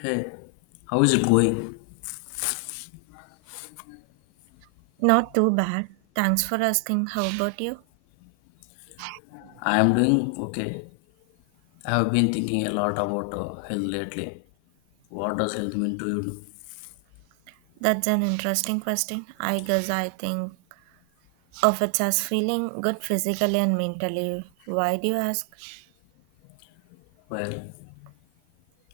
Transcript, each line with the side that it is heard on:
left: Hey, how is it going?
right: Not too bad. Thanks for asking. How about you?
left: I am doing okay. I have been thinking a lot about health lately. What does health mean to you?
right: That's an interesting question. I guess I think of it as feeling good physically and mentally. Why do you ask?
left: Well,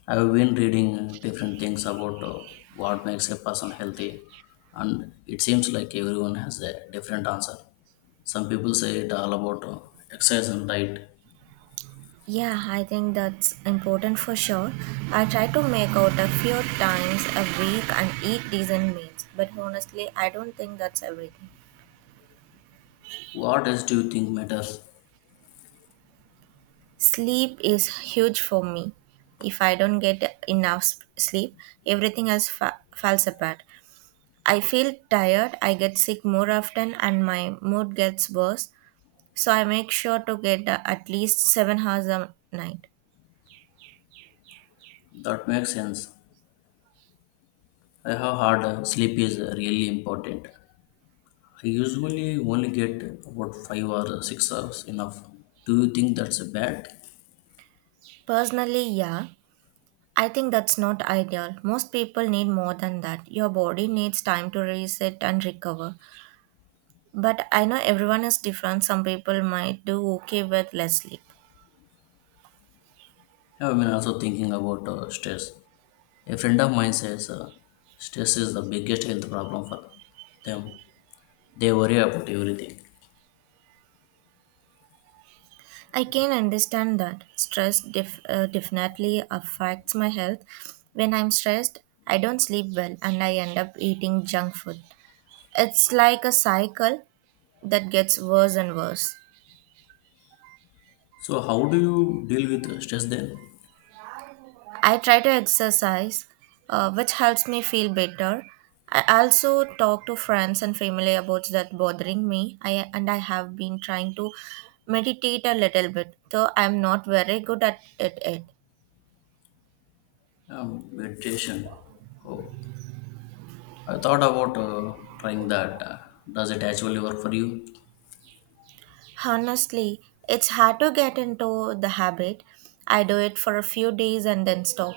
left: I have been reading different things about what makes a person healthy, and it seems like everyone has a different answer. Some people say it all about exercise and diet.
right: Yeah, I think that's important for sure. I try to make out a few times a week and eat decent meals, but honestly, I don't think that's everything.
left: What else do you think matters?
right: Sleep is huge for me. If I don't get enough sleep, everything else falls apart. I feel tired, I get sick more often, and my mood gets worse, so I make sure to get at least 7 hours a night.
left: That makes sense. I have heard sleep is really important. I usually only get about 5 or 6 hours enough. Do you think that's bad?
right: Personally, yeah, I think that's not ideal. Most people need more than that. Your body needs time to reset and recover. But I know everyone is different. Some people might do okay with less sleep.
left: Yeah, I've been also thinking about stress. A friend of mine says stress is the biggest health problem for them. They worry about everything.
right: I can understand that. Stress definitely affects my health. When I'm stressed, I don't sleep well and I end up eating junk food. It's like a cycle that gets worse and worse.
left: So how do you deal with stress then?
right: I try to exercise, which helps me feel better. I also talk to friends and family about that bothering me. I and I have been trying to meditate a little bit, though I'm not very good at it yet.
left: Meditation. Oh, I thought about trying that. Does it actually work for you?
right: Honestly, it's hard to get into the habit. I do it for a few days and then stop.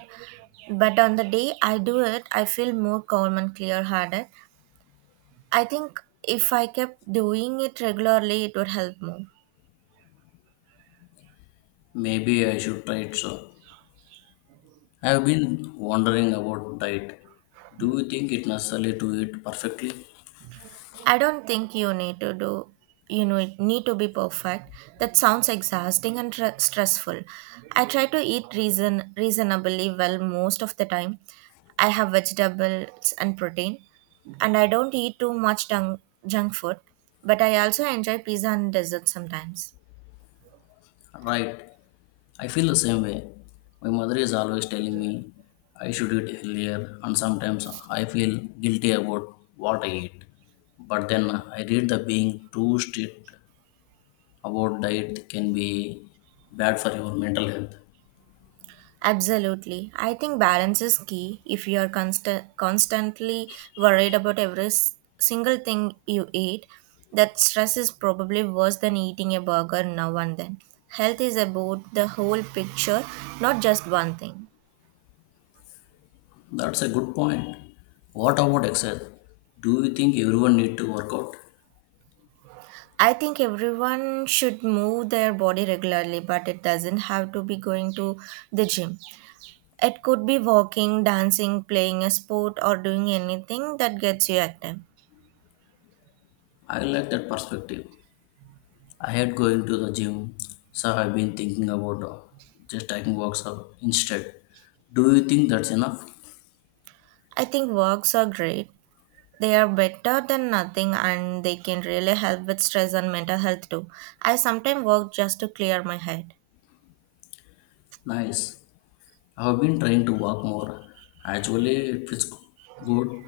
right: But on the day I do it, I feel more calm and clear headed. I think if I kept doing it regularly, it would help more.
left: Maybe I should try it. So, I have been wondering about diet. Do you think it necessary to eat perfectly?
right: I don't think you need to do. It need to be perfect. That sounds exhausting and stressful. I try to eat reasonably well most of the time. I have vegetables and protein, and I don't eat too much junk food. But I also enjoy pizza and dessert sometimes.
left: Right. I feel the same way. My mother is always telling me I should eat healthier, and sometimes I feel guilty about what I eat. But then I read that being too strict about diet can be bad for your mental health.
right: Absolutely. I think balance is key. If you are constantly worried about every single thing you eat, that stress is probably worse than eating a burger now and then. Health is about the whole picture, not just one thing.
left: That's a good point. What about exercise? Do you think everyone need to work out?
right: I think everyone should move their body regularly, but it doesn't have to be going to the gym. It could be walking, dancing, playing a sport, or doing anything that gets you active.
left: I like that perspective. I hate going to the gym, so I've been thinking about just taking walks out instead. Do you think that's enough?
right: I think walks are great. They are better than nothing and they can really help with stress and mental health too. I sometimes work just to clear my head.
left: Nice. I've been trying to walk more. Actually, it feels good.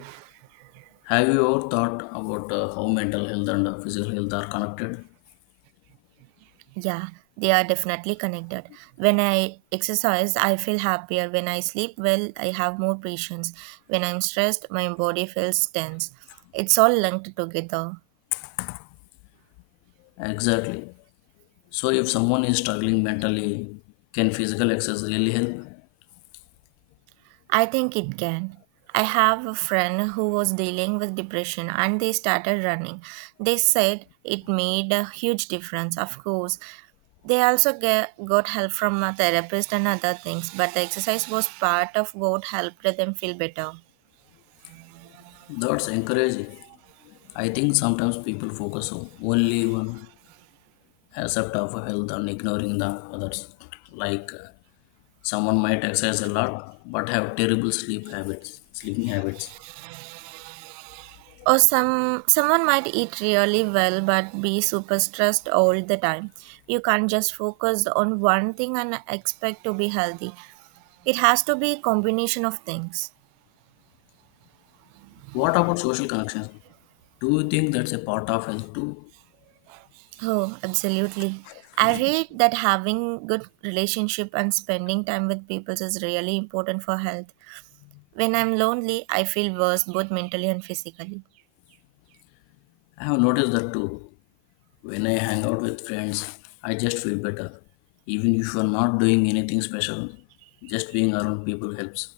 left: Have you ever thought about how mental health and physical health are connected?
right: Yeah, they are definitely connected. When I exercise, I feel happier. When I sleep well, I have more patience. When I'm stressed, my body feels tense. It's all linked together.
left: Exactly. So, if someone is struggling mentally, can physical exercise really help?
right: I think it can. I have a friend who was dealing with depression and they started running. They said it made a huge difference, of course. They also got help from a therapist and other things, but the exercise was part of what helped them feel better.
left: That's encouraging. I think sometimes people focus on only one accept of health and ignoring the others. Like, someone might exercise a lot but have terrible sleep habits, sleeping habits.
right: Or someone might eat really well but be super stressed all the time. You can't just focus on one thing and expect to be healthy. It has to be a combination of things.
left: What about social connections? Do you think that's a part of health too?
right: Oh, absolutely. I read that having good relationship and spending time with people is really important for health. When I'm lonely, I feel worse both mentally and physically.
left: I have noticed that too. When I hang out with friends, I just feel better. Even if you are not doing anything special, just being around people helps.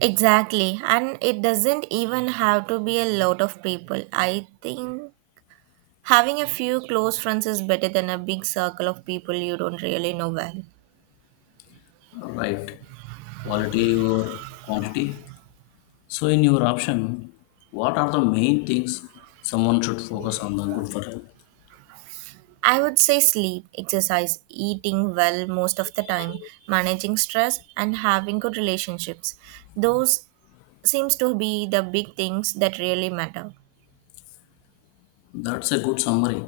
right: Exactly. And it doesn't even have to be a lot of people. I think having a few close friends is better than a big circle of people you don't really know well.
left: Right. Quality or quantity? So, in your option, what are the main things someone should focus on the good for health?
right: I would say sleep, exercise, eating well most of the time, managing stress, and having good relationships. Those seems to be the big things that really matter.
left: That's a good summary.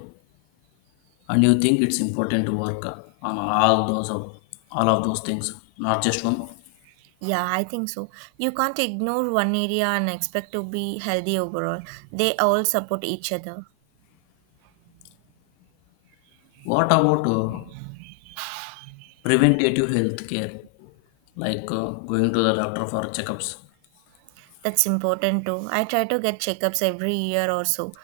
left: And you think it's important to work on all those of all of those things, not just one.
right: Yeah, I think so. You can't ignore one area and expect to be healthy overall. They all support each other.
left: What about preventative health care, like, going to the doctor for checkups?
right: That's important too. I try to get checkups every year or so.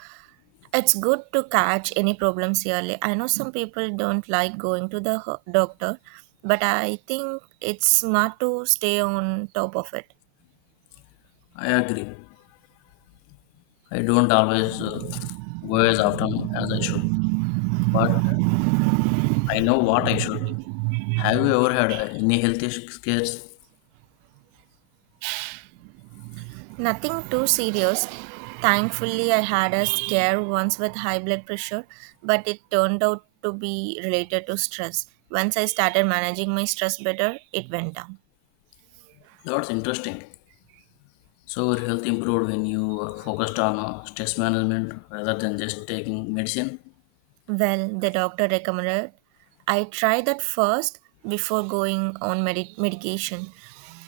right: It's good to catch any problems early. I know some people don't like going to the doctor, but I think it's smart to stay on top of it.
left: I agree. I don't always go as often as I should, but I know what I should. Have you ever had any health issues?
right: Nothing too serious. Thankfully, I had a scare once with high blood pressure, but it turned out to be related to stress. Once I started managing my stress better, it went down.
left: That's interesting. So your health improved when you were focused on stress management rather than just taking medicine.
right: Well, the doctor recommended I try that first before going on medication.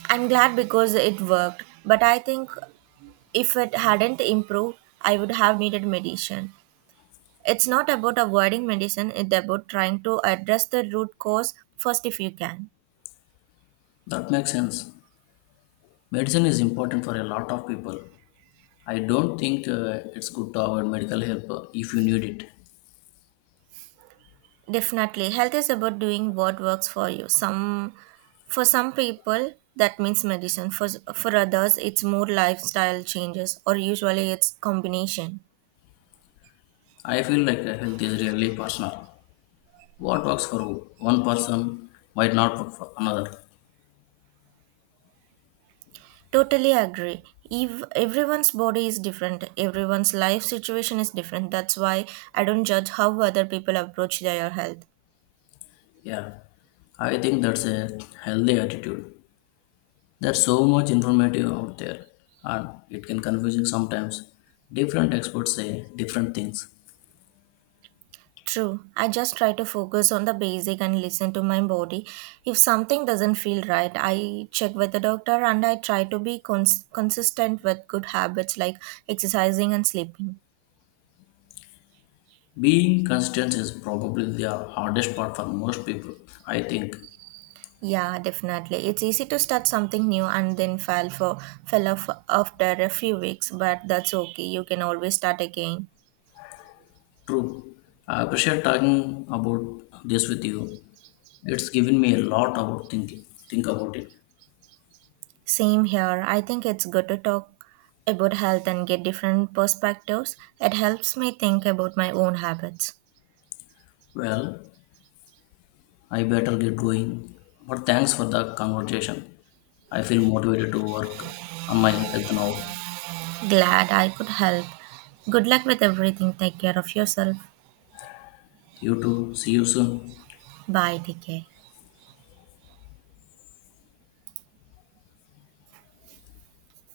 right: I'm glad because it worked, but I think if it hadn't improved, I would have needed medicine. It's not about avoiding medicine, it's about trying to address the root cause first if you can.
left: That makes sense. Medicine is important for a lot of people. I don't think it's good to avoid medical help if you need it.
right: Definitely. Health is about doing what works for you. Some for some people that means medicine. For others it's more lifestyle changes or usually it's combination.
left: I feel like health is really personal. What works for one person might not work for another.
right: Totally agree. If everyone's body is different, everyone's life situation is different. That's why I don't judge how other people approach their health.
left: Yeah, I think that's a healthy attitude. There's so much informative out there, and it can confusing sometimes. Different experts say different things.
right: True. I just try to focus on the basic and listen to my body. If something doesn't feel right, I check with the doctor and I try to be consistent with good habits like exercising and sleeping.
left: Being consistent is probably the hardest part for most people, I think.
right: Yeah, definitely. It's easy to start something new and then fall for fell off after a few weeks, but that's okay. You can always start again.
left: True. I appreciate talking about this with you. It's given me a lot about thinking. Think about it.
right: Same here. I think it's good to talk about health and get different perspectives. It helps me think about my own habits.
left: Well, I better get going. But thanks for the conversation. I feel motivated to work on my health now.
right: Glad I could help. Good luck with everything. Take care of yourself.
left: You too. See you soon.
right: Bye. Take